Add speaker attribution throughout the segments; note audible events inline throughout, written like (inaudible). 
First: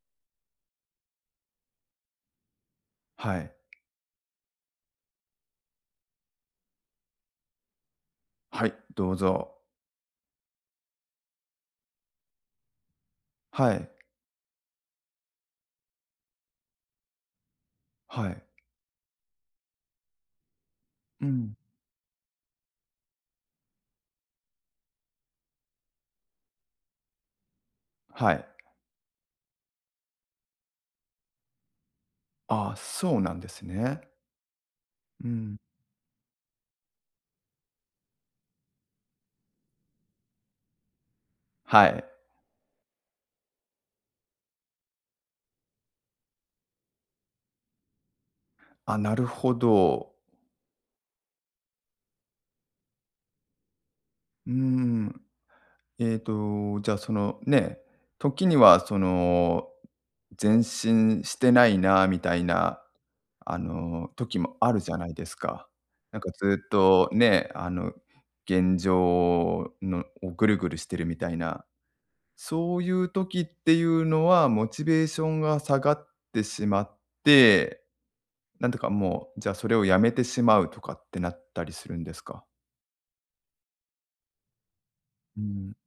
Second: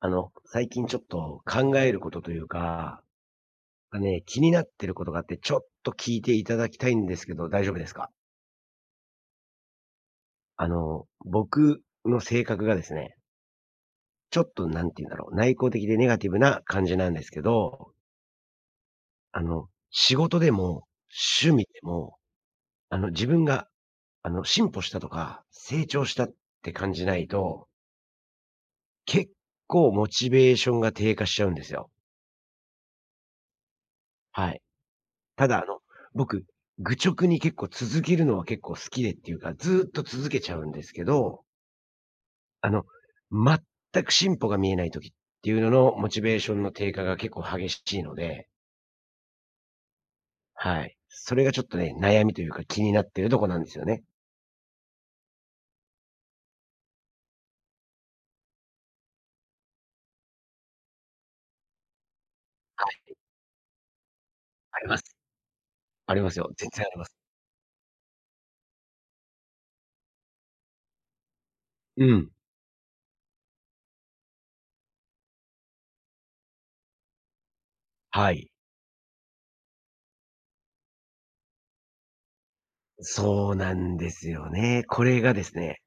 Speaker 1: 最近ちょっと考えることというか、
Speaker 2: はい。
Speaker 1: がね、気になってることがあって、ちょっと聞いていただきたいんですけど、大丈夫ですか？
Speaker 2: はい、どうぞ。
Speaker 1: 僕の性格がですね、
Speaker 2: はい。
Speaker 1: ちょっとなんて言うんだろう、内向的でネガティブな感じなんですけど、
Speaker 2: はい。
Speaker 1: 仕事でも
Speaker 2: うん。
Speaker 1: 趣味でも、自分が、進歩したとか、成長したって感じないと、
Speaker 2: はい。
Speaker 1: 結構モチベーションが低下しちゃうんですよ。
Speaker 2: ああ、そうなんですね。
Speaker 1: はい。
Speaker 2: う
Speaker 1: た
Speaker 2: ん。
Speaker 1: だ、僕、愚直に結構続けるのは結構好きでっていうか、ずーっと続けちゃうんですけど、
Speaker 2: はい。
Speaker 1: あの、全く進歩が見えない時っていうのの、モチベーションの低下が結構激しいので、
Speaker 2: あ、なるほど。
Speaker 1: はい。それがちょっとね、悩みというか気になってるとこなんですよね。
Speaker 2: うーん。じゃあ、その、ね、時には、前進してないなみたいな、
Speaker 1: はい、
Speaker 2: 時もある
Speaker 1: あり
Speaker 2: じ
Speaker 1: ま
Speaker 2: ゃない
Speaker 1: す。
Speaker 2: ですか。
Speaker 1: あ
Speaker 2: なん
Speaker 1: り
Speaker 2: か
Speaker 1: ますよ。
Speaker 2: ずっ
Speaker 1: 全然ありま
Speaker 2: と
Speaker 1: す。
Speaker 2: ね、現状のをぐるぐるしてるみたいな
Speaker 1: うん。
Speaker 2: そういう時っていうのは、モチベーションが下がってしまって、
Speaker 1: はい。
Speaker 2: なんとかもう、じゃあそれをやめてしまうとかってなったりするんですか？
Speaker 1: そうなんですよね。これが
Speaker 2: う
Speaker 1: です
Speaker 2: ん。
Speaker 1: ね、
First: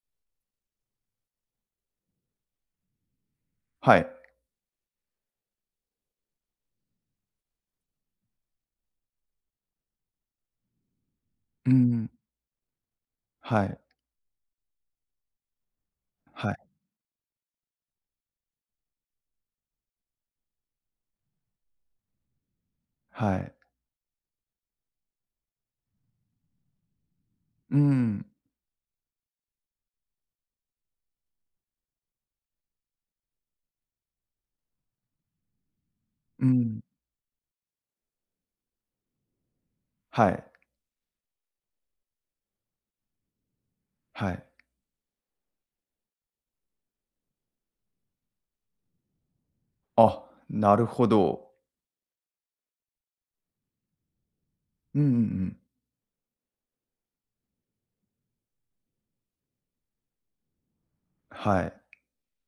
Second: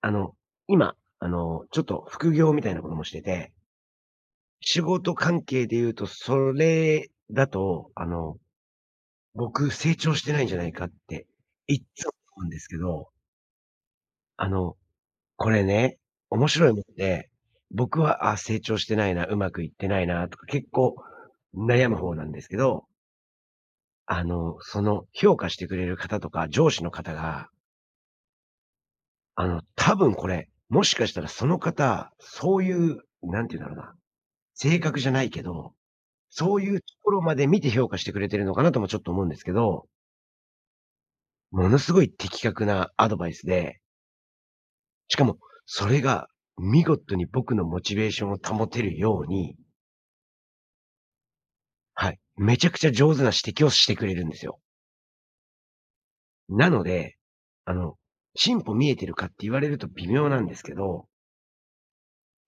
Speaker 1: あの、今、ちょっと副業みたいなこともしてて
Speaker 2: はい。
Speaker 1: 仕事関係で言うと、それだと、僕成長してないんじゃないかって、
Speaker 2: う
Speaker 1: いっつ
Speaker 2: ん。
Speaker 1: も思うんですけど、
Speaker 2: はい、
Speaker 1: あの、これね、面
Speaker 2: はい、
Speaker 1: 白いもんで、僕は、あ、成長してないな、うまくいってないなとか、結構悩む方なんですけど、
Speaker 2: はい。
Speaker 1: その評価してくれる方とか、上司の方が、
Speaker 2: うん、
Speaker 1: 多分これ、もしかしたらその方、そういう、なんて言うんだろうな、性格じゃないけど
Speaker 2: う
Speaker 1: そうい
Speaker 2: ん。
Speaker 1: うところまで見て評価してくれてるのかなともちょっと思うんですけど、
Speaker 2: はい、
Speaker 1: ものすごい的確なアドバイスで、
Speaker 2: はい。
Speaker 1: しかもそれが見事に僕のモチベーションを保てるように、
Speaker 2: あ、なるほど。
Speaker 1: はい、めちゃくちゃ上手な指摘をしてくれるんですよ。
Speaker 2: うんうんうん。
Speaker 1: なので、あの、進歩見えてるかって言われると微妙なんですけど、
Speaker 2: はい。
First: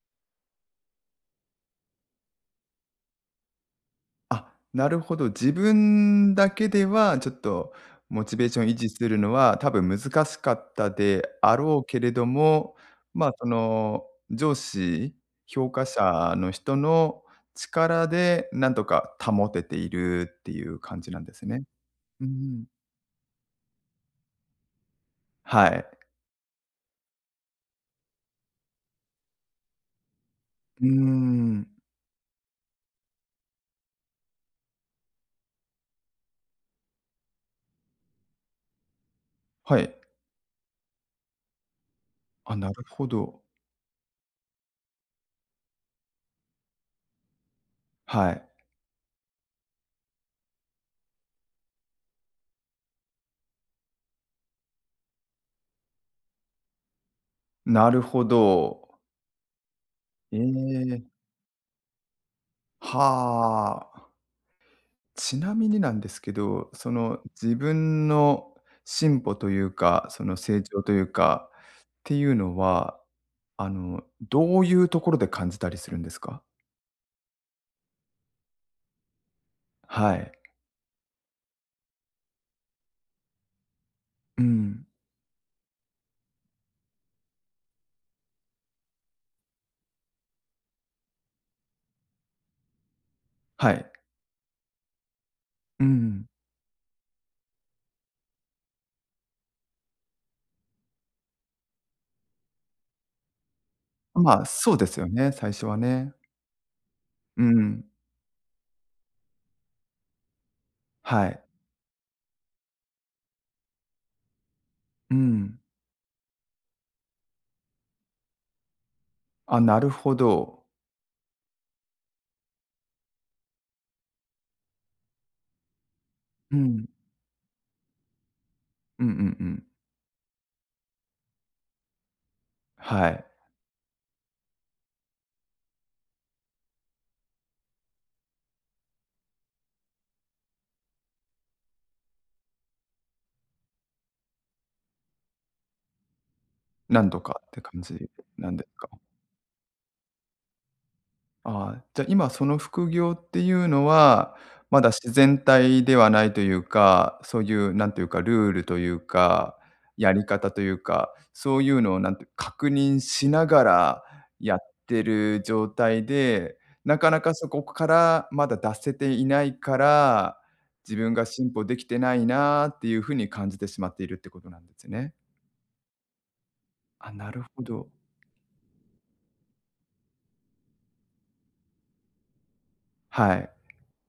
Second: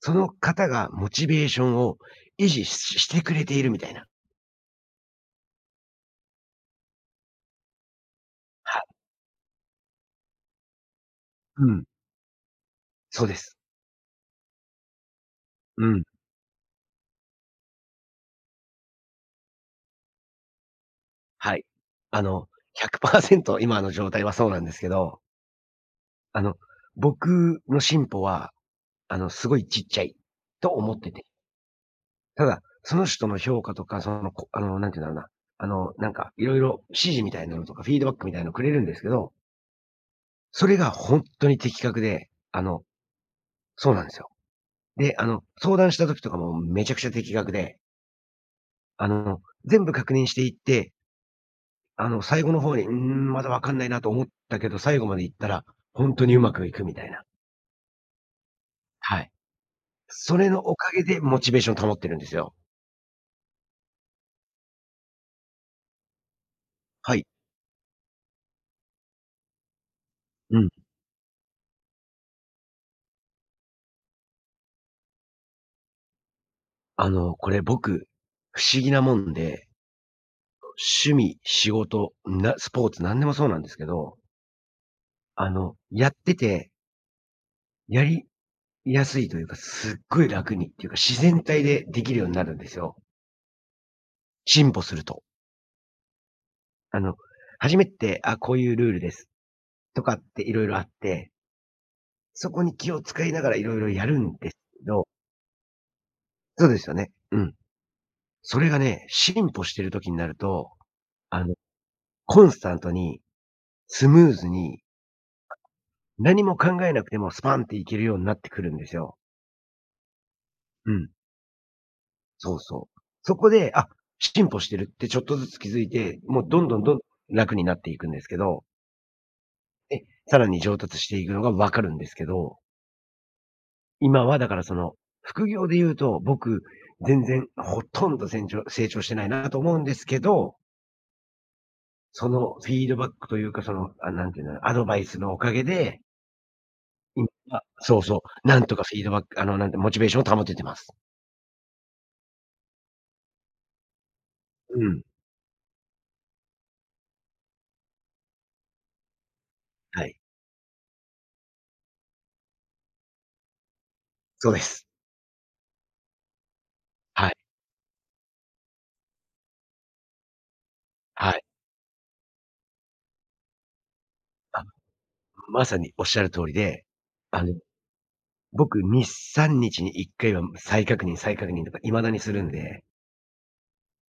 Speaker 1: その方がモチベーションを維持ししてくれているみたいな。
Speaker 2: あ、なるほど。自分だけでは、ちょっとモチベーション維
Speaker 1: は
Speaker 2: 持
Speaker 1: い。
Speaker 2: するのは、多分難しかったであ
Speaker 1: う
Speaker 2: ろう
Speaker 1: ん。
Speaker 2: けれども、
Speaker 1: そ
Speaker 2: ま
Speaker 1: う
Speaker 2: あ、
Speaker 1: です。
Speaker 2: 上司、評価
Speaker 1: うん。
Speaker 2: 者の人の力でなんとか保てているっていう感じなんです
Speaker 1: は
Speaker 2: ね。
Speaker 1: い。あ
Speaker 2: う
Speaker 1: の、
Speaker 2: ん。
Speaker 1: 100%今の状態はそうなんですけど
Speaker 2: はい。
Speaker 1: あの、僕の進歩は、すごいちっちゃいと
Speaker 2: うー
Speaker 1: 思ってて。
Speaker 2: ん。
Speaker 1: ただ、その人の評価とか、その、こあの、なんて言うんだろうな、なんか、いろいろ指示みたいなのとか、フィードバックみたいなのくれるんですけど、
Speaker 2: はい。
Speaker 1: それが本当に的確で、
Speaker 2: あ、なるほど。
Speaker 1: そうなんですよ。で、相談した時とかもめちゃくちゃ的確で、
Speaker 2: はい。
Speaker 1: あの、全部確認していって、最後の方に、うーん、まだわかんないなと思ったけど、最後まで行ったら、本当にうまくいくみたいな。
Speaker 2: なるほど。
Speaker 1: はい。そ
Speaker 2: え
Speaker 1: れのおかげ
Speaker 2: え。
Speaker 1: でモチベーション保ってるんですよ。
Speaker 2: はあ。ちなみになんですけど、そ
Speaker 1: は
Speaker 2: の
Speaker 1: い。
Speaker 2: 自分の進歩というか、その
Speaker 1: う
Speaker 2: 成
Speaker 1: ん。
Speaker 2: 長というかっていうのは、どういうところで感じたりするんですか？
Speaker 1: これ僕、不思議なもんで、
Speaker 2: はい。
Speaker 1: 趣味、仕事、なスポーツ、なんでもそうなんですけど、
Speaker 2: うん。
Speaker 1: やってて、やりやすいというか、すっごい楽にっていうか、自然体でできるようになるんですよ。
Speaker 2: はい。
Speaker 1: 進歩すると。
Speaker 2: うん。
Speaker 1: あの、初めて、あ、こういうルールです、とかっていろいろあって、そこに気を使いながらいろいろやるん
Speaker 2: まあ、
Speaker 1: です
Speaker 2: そう
Speaker 1: け
Speaker 2: です
Speaker 1: ど
Speaker 2: よね、最初はね。
Speaker 1: そうですよね。う
Speaker 2: う
Speaker 1: ん。
Speaker 2: ん。
Speaker 1: それがね、進歩してる時になると、
Speaker 2: はい。
Speaker 1: あの、コンスタントに、スムーズに
Speaker 2: うん。
Speaker 1: 何も考えなくてもスパンっていけるようになってくるんですよ。
Speaker 2: あ、なるほど。
Speaker 1: うん。そうそう。そこで、あ、進歩してるってちょっとずつ気づいて、もう
Speaker 2: う
Speaker 1: どんどん
Speaker 2: ん。
Speaker 1: どん楽になっていくんですけど、
Speaker 2: うんうんうん。
Speaker 1: で、さらに上達していくのがわかるんですけど、
Speaker 2: はい。
Speaker 1: 今はだからその、副業で言うと、僕、全然ほとんど成長してないなと思うんですけど、そのフィードバックというか、その、あ、なんていうんだろう、アドバイスのおかげで、
Speaker 2: 何度
Speaker 1: 今
Speaker 2: かって
Speaker 1: は
Speaker 2: 感
Speaker 1: そう
Speaker 2: じ
Speaker 1: そう、
Speaker 2: なん
Speaker 1: な
Speaker 2: で
Speaker 1: んと
Speaker 2: す
Speaker 1: か
Speaker 2: か？
Speaker 1: フィードバック、なんてモチベーションを保ててます。
Speaker 2: ああ、じゃ、今その副業っていうのは、ま
Speaker 1: う
Speaker 2: だ
Speaker 1: ん、
Speaker 2: 自然体ではないというか、そういうなんていうか、ルールというか、
Speaker 1: は
Speaker 2: や
Speaker 1: い。
Speaker 2: り方というか、そういうのをなんて確認しながら
Speaker 1: そう
Speaker 2: やっ
Speaker 1: です。
Speaker 2: てる状態で、なかな
Speaker 1: は
Speaker 2: か
Speaker 1: い、
Speaker 2: そこからまだ脱せていないから、自分が
Speaker 1: はい。
Speaker 2: 進歩できてないなっていう風に感じてしまっているってことな
Speaker 1: あ、
Speaker 2: んですね。
Speaker 1: まさにおっしゃる通りで、
Speaker 2: あ、な
Speaker 1: あ
Speaker 2: る
Speaker 1: の、
Speaker 2: ほど。
Speaker 1: 僕2、3日に1回は再確認とか未だにするんで、
Speaker 2: はい。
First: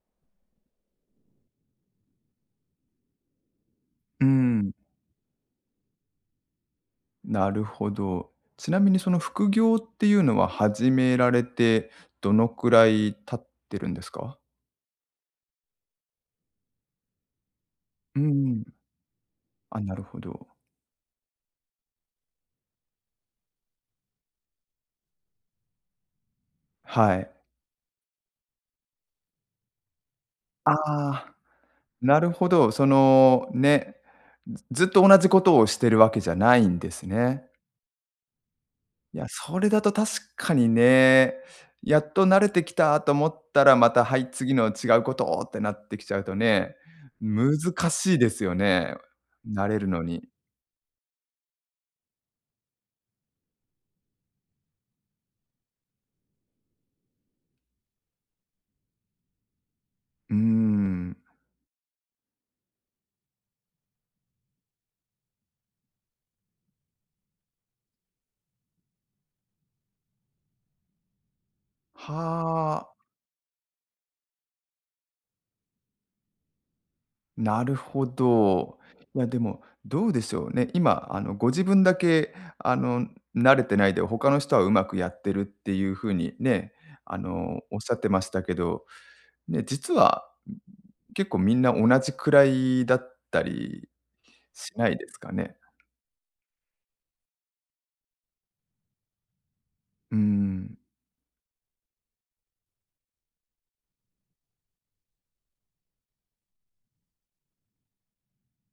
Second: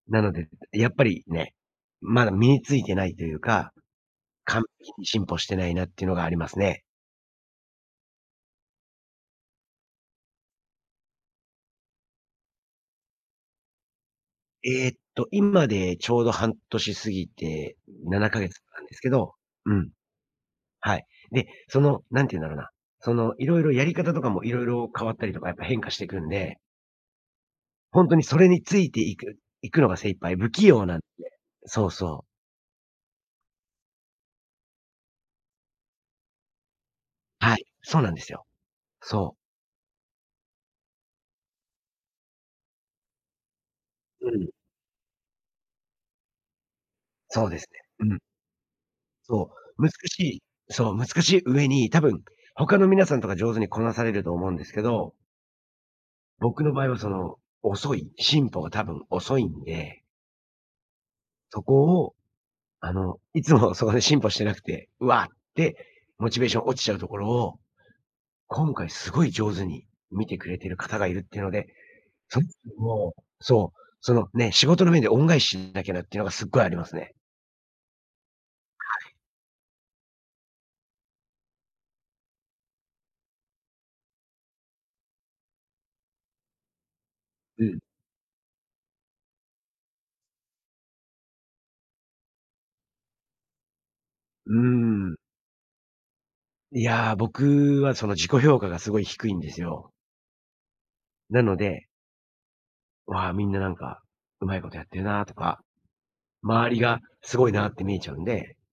Speaker 1: なので、やっぱりね、まだ身についてないというか、
Speaker 2: う
Speaker 1: 完
Speaker 2: ん。
Speaker 1: 璧に進歩してないなっていうのがありますね。
Speaker 2: なるほど。ちなみにその副業っていうのは始められてどのくらい経ってるんですか？
Speaker 1: 今でちょうど半年過ぎて
Speaker 2: う
Speaker 1: 7ヶ月
Speaker 2: ん。
Speaker 1: なんですけど、う
Speaker 2: あ、
Speaker 1: ん、
Speaker 2: なるほど。
Speaker 1: はい。で、その、なんて言うんだろうな、その、いろいろやり方とかもいろいろ変わったりとかやっぱ変化していくんで
Speaker 2: はい。
Speaker 1: ほんとにそれについていくのが精一杯、不器
Speaker 2: あ
Speaker 1: 用なんで。
Speaker 2: あ、
Speaker 1: そう
Speaker 2: な
Speaker 1: そう。
Speaker 2: るほど。ね、ずずっと同じことをしてるわけじゃないんですね。
Speaker 1: はい、そうなんですよ。
Speaker 2: いや、
Speaker 1: そう。
Speaker 2: それだと確かにね、やっと慣れてきたと思ったら、また、はい、
Speaker 1: うん、
Speaker 2: 次の違うことってなってきちゃうとね、
Speaker 1: そうで
Speaker 2: 難
Speaker 1: すね。う
Speaker 2: しい
Speaker 1: ん、
Speaker 2: ですよね、
Speaker 1: そ
Speaker 2: 慣れ
Speaker 1: う、
Speaker 2: る
Speaker 1: 難
Speaker 2: の
Speaker 1: し
Speaker 2: に。
Speaker 1: いう、難しい上に、多分、他の皆さんとか上手にこなされると思うんですけど、僕の場合はその、遅い、進歩が多分遅いんで、
Speaker 2: うーん。
Speaker 1: そこを、いつも (laughs) そこで進歩してなくて、うわってモチベーション落ちちゃうところを、今回すごい上手に見てくれてる方がいるっていうので、それ
Speaker 2: はあ、
Speaker 1: もそう、そのね、仕事の面で恩返ししなきゃなっていうのがすっごいありますね。
Speaker 2: なるほど。いや、でも、どうでしょうね。今、ご自分だけ、あの、慣れてないで、他の人はうまくやってるっていうふうにね、
Speaker 1: う
Speaker 2: おっ
Speaker 1: ん。
Speaker 2: しゃってましたけど、ね、実は、結構みんな同じくらいだったり
Speaker 1: うー
Speaker 2: しないで
Speaker 1: ん。
Speaker 2: すかね。
Speaker 1: いや、僕はその自己評価がすごい低いんですよ。
Speaker 2: うーん。
Speaker 1: なので、わあ、みんななんか、うまいことやってるなとか、周りがすごいなって見えちゃうんで (laughs)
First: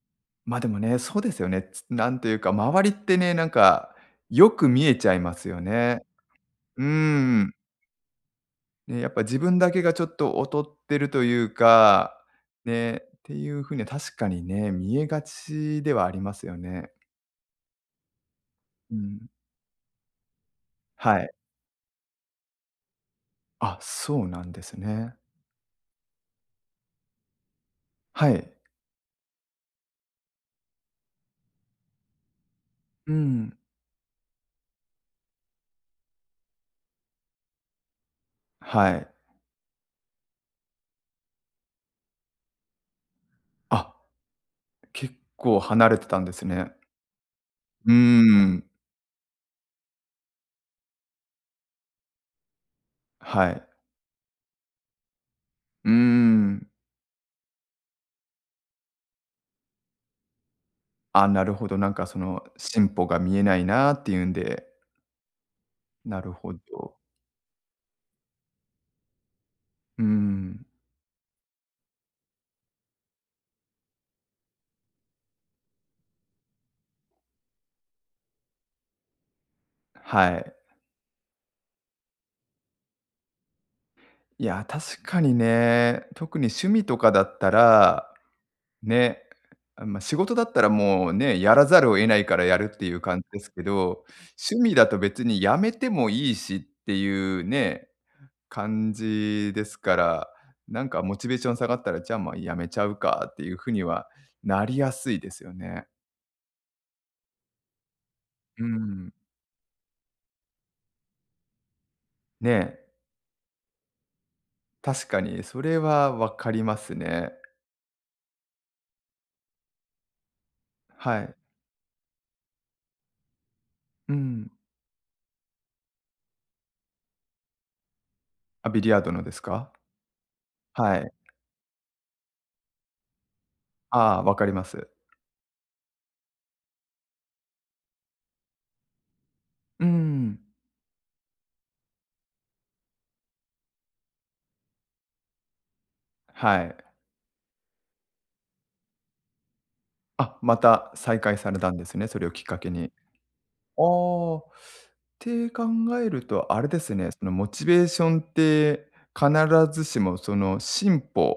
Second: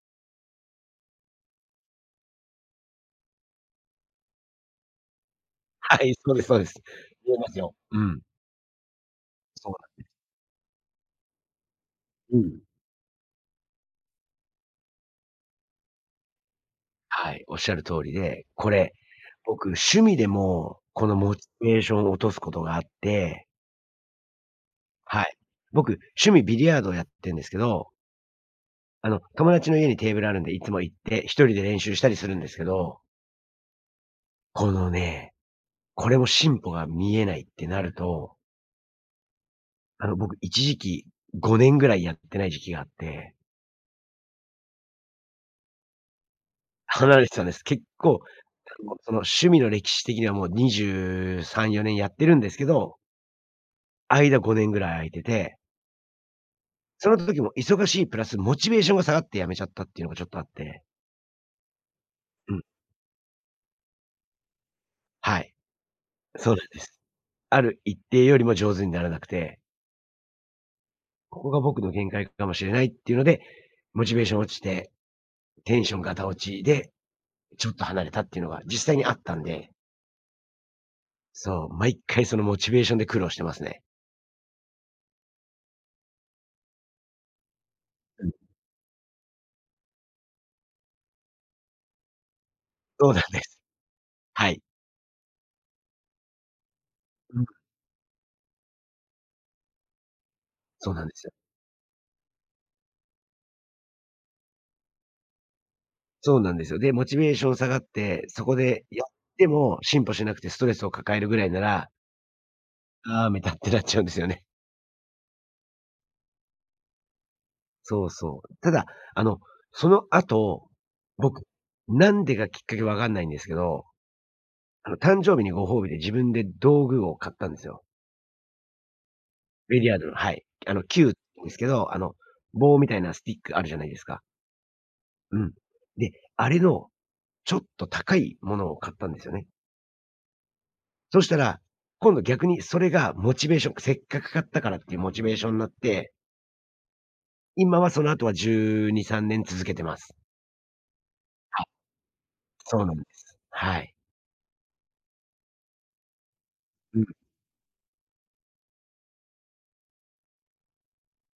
Speaker 2: ま、あでもね、そうですよね。つなんというか、周りってね、なんか、よく見えちゃいますよ
Speaker 1: は
Speaker 2: ね。
Speaker 1: い、そうですそうです。
Speaker 2: うー
Speaker 1: 見えま
Speaker 2: ん。
Speaker 1: すよ。うん。
Speaker 2: ね、やっぱ自分だ
Speaker 1: そ
Speaker 2: けが
Speaker 1: う
Speaker 2: ちょっと劣ってるというか、
Speaker 1: なんうん。
Speaker 2: ね、っていう風には確かにね、見えがちではありますよね。
Speaker 1: はい、おっしゃる通りで、こ
Speaker 2: う
Speaker 1: れ、
Speaker 2: ん。
Speaker 1: 僕趣味でも、この
Speaker 2: はい。
Speaker 1: モチベーションを落とすことがあって、
Speaker 2: あ、そうなんですね。
Speaker 1: はい。僕、趣味ビリヤードをやってんですけど
Speaker 2: はい。
Speaker 1: 友達の家にテーブルあるんで、いつも行って、一人で練習したりするんですけど、
Speaker 2: うん。
Speaker 1: このね、これも進歩が見えないってなると、
Speaker 2: はい。
Speaker 1: 僕一時期5年ぐらいやってない時期があって、
Speaker 2: あ、結構離れてたんですね。
Speaker 1: 離れてたんです。結
Speaker 2: うー
Speaker 1: 構、
Speaker 2: ん。
Speaker 1: その趣味の歴史的にはもう23、4年やってるんですけど、
Speaker 2: はい。
Speaker 1: 間5年ぐらい空いてて、
Speaker 2: うーん。
Speaker 1: その時も忙しいプラスモチベーションが下がって辞めちゃったっていうのがちょっとあって。
Speaker 2: あ、なるほど、なんかその
Speaker 1: うん、
Speaker 2: 進歩が見えないなっていうんで、
Speaker 1: はい、
Speaker 2: なる
Speaker 1: そ
Speaker 2: ほ
Speaker 1: うなんで
Speaker 2: ど。
Speaker 1: す。ある一定よりも上手にならなくて
Speaker 2: うーん。
Speaker 1: ここが僕の限界かもしれないっていうので、モチベーション落ちて、テンションガタ落ちで、ちょっと離れたっていうのが実際にあったんで、
Speaker 2: はい。
Speaker 1: そう、毎回そのモチベーションで苦労してますね。
Speaker 2: いや、確かにね、特に趣味とかだったら
Speaker 1: うん。
Speaker 2: ね、あ、まあ、仕事だったらもうね、やらざるを得ないからやるっていう
Speaker 1: そう
Speaker 2: 感
Speaker 1: なん
Speaker 2: じで
Speaker 1: で
Speaker 2: す
Speaker 1: す。
Speaker 2: けど、
Speaker 1: は
Speaker 2: 趣
Speaker 1: い。
Speaker 2: 味だと別にやめてもいいしってい
Speaker 1: う
Speaker 2: う
Speaker 1: ん。
Speaker 2: ね、感じですから、なん
Speaker 1: そう
Speaker 2: か
Speaker 1: なんで
Speaker 2: モ
Speaker 1: す
Speaker 2: チ
Speaker 1: よ。
Speaker 2: ベーション下がったら、じゃあ、ま、やめちゃうかっていう風にはなりやすいですよね。
Speaker 1: そうなんですよ。で、モチベーション下がって、そこ
Speaker 2: う
Speaker 1: でや
Speaker 2: ん。
Speaker 1: っても進歩しなくてストレスを抱えるぐらいなら、
Speaker 2: ね、
Speaker 1: ああ、みたいってなっちゃうんですよね。
Speaker 2: 確かにそれは分かりますね。
Speaker 1: そうそう。ただ、あの、その後、
Speaker 2: はい。
Speaker 1: 僕、なんでがきっかけわかんないんですけど
Speaker 2: うん。
Speaker 1: 誕生日にご褒美で自分で道具を買ったんですよ。
Speaker 2: あ、ビリヤードのですか？
Speaker 1: ビリヤードの、はい。
Speaker 2: はい。
Speaker 1: 球ですけど、棒みたいなスティックあるじゃないです
Speaker 2: ああ、
Speaker 1: か。
Speaker 2: 分かります。
Speaker 1: うん。で、あれのちょっと高いものを買ったんですよね。
Speaker 2: うん。
Speaker 1: そしたら、今度逆にそれがモチベーションせっかく買ったからっていうモチベーションになって、
Speaker 2: はい。
Speaker 1: 今はその後は12、3年続けてます。
Speaker 2: あ、また再開され
Speaker 1: はい、
Speaker 2: たんですね、それをきっかけ
Speaker 1: そう
Speaker 2: に。
Speaker 1: なんです。は
Speaker 2: あ
Speaker 1: い。
Speaker 2: あ、って考えると、あれですね、そのモチベーションって必ずしもその進歩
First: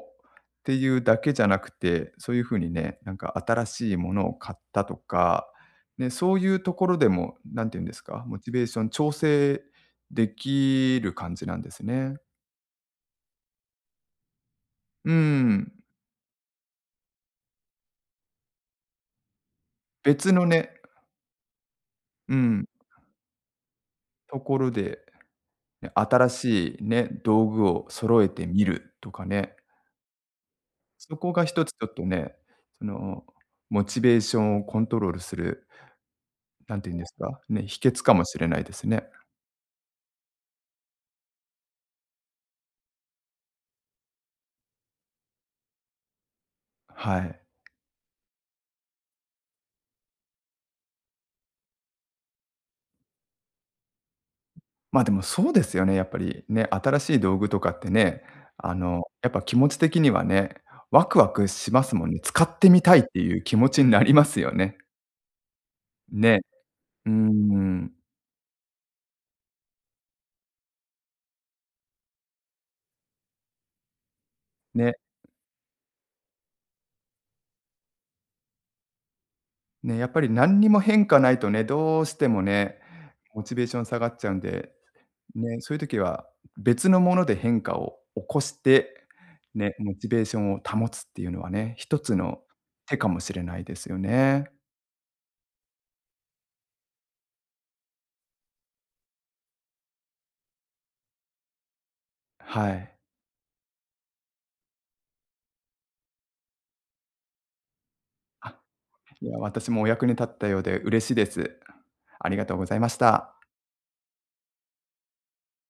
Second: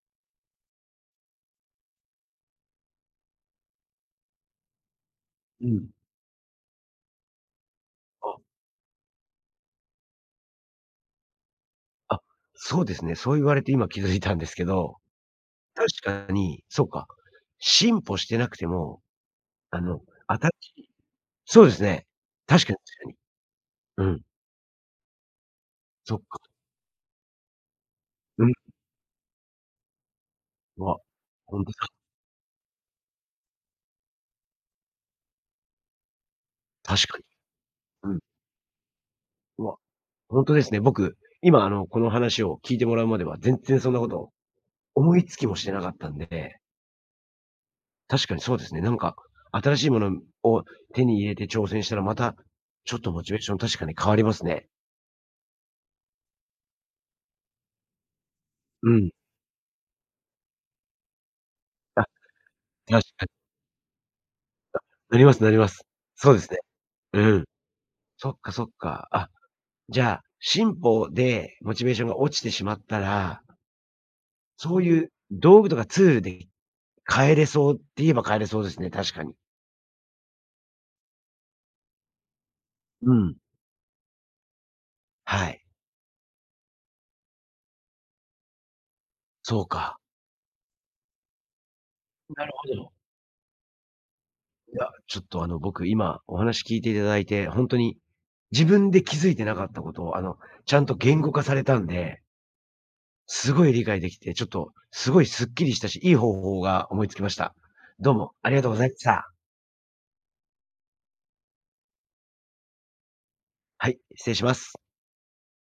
Speaker 2: っていうだけじゃなくて、そういう風にね、なんか新しいものを買ったとか、
Speaker 1: うん、うん。
Speaker 2: ね、そういうところでも、なんていうんですか、モ
Speaker 1: あ、
Speaker 2: チベーション調整できる感じなんですね。
Speaker 1: あ、そうですね。そう言われて今気づいたんですけど
Speaker 2: うん、
Speaker 1: 確かに、そうか。進歩してなくても、あの、
Speaker 2: 別の
Speaker 1: 新
Speaker 2: ね
Speaker 1: しいそうですね。
Speaker 2: う
Speaker 1: 確
Speaker 2: ん、
Speaker 1: かに確かに。うん。
Speaker 2: ところでね、
Speaker 1: そっ
Speaker 2: 新
Speaker 1: か。
Speaker 2: しいね、道具を揃え
Speaker 1: う
Speaker 2: て
Speaker 1: ん。
Speaker 2: みるとかね、
Speaker 1: うわ、
Speaker 2: そこが
Speaker 1: ほ
Speaker 2: 一
Speaker 1: ん
Speaker 2: つ
Speaker 1: と
Speaker 2: ちょ
Speaker 1: だ。
Speaker 2: っとね、その、モチベーションをコントロールする、なんて言うんで
Speaker 1: 確
Speaker 2: す
Speaker 1: かに。
Speaker 2: か、ね、秘訣か
Speaker 1: うん。
Speaker 2: もしれないですね。
Speaker 1: うわ、ほんとですね。僕、今この話を聞いてもらうまでは、全然そんなこと思いつきもしてなかったんで、
Speaker 2: はい。
Speaker 1: 確かにそうですね。なんか、新しいものを手に入れて挑戦したら、また、ちょっとモチベーション確かに変わりますね。
Speaker 2: ま、でもそうですよね、やっぱりね、新しい道具とかってね、
Speaker 1: うん。
Speaker 2: やっぱ気持ち的にはね、ワクワクします
Speaker 1: あ、
Speaker 2: もんね。使ってみたい
Speaker 1: 確
Speaker 2: って
Speaker 1: か
Speaker 2: いう
Speaker 1: に。
Speaker 2: 気持ちになりますよね。
Speaker 1: なりますなります。そうで
Speaker 2: ね、
Speaker 1: すね。
Speaker 2: うー
Speaker 1: うん。
Speaker 2: ん。
Speaker 1: そっかそっか。あじゃあ、進歩でモチベーションが落ちてしまったら、そう
Speaker 2: ね、
Speaker 1: いう道具とかツールで変えれそうって言えば変えれそうですね、確かに。
Speaker 2: ね、やっぱり何にも変化ないとね、どうしてもね、
Speaker 1: うん。
Speaker 2: モチベーション下がっちゃうんで
Speaker 1: は
Speaker 2: ね、
Speaker 1: い。
Speaker 2: そういう時は別のもので変化を起こして、
Speaker 1: そう
Speaker 2: ね、モ
Speaker 1: か。
Speaker 2: チベーションを保つっていうのはね、一つの
Speaker 1: なるほど。
Speaker 2: 手かもしれないですよね。
Speaker 1: いや、ちょっと僕今お話聞いていただいて、ほんとに自分で気づいてなかったことを、ちゃんと言語化されたんで、
Speaker 2: はい。
Speaker 1: すごい理解できて、ちょっとすごいすっきりしたし、いい方法が思いつきました。どうもあり
Speaker 2: あ、
Speaker 1: がとうございまし
Speaker 2: い
Speaker 1: た。
Speaker 2: や、私もお役に立ったようで嬉しいです。ありがとうございました。
Speaker 1: はい、失礼します。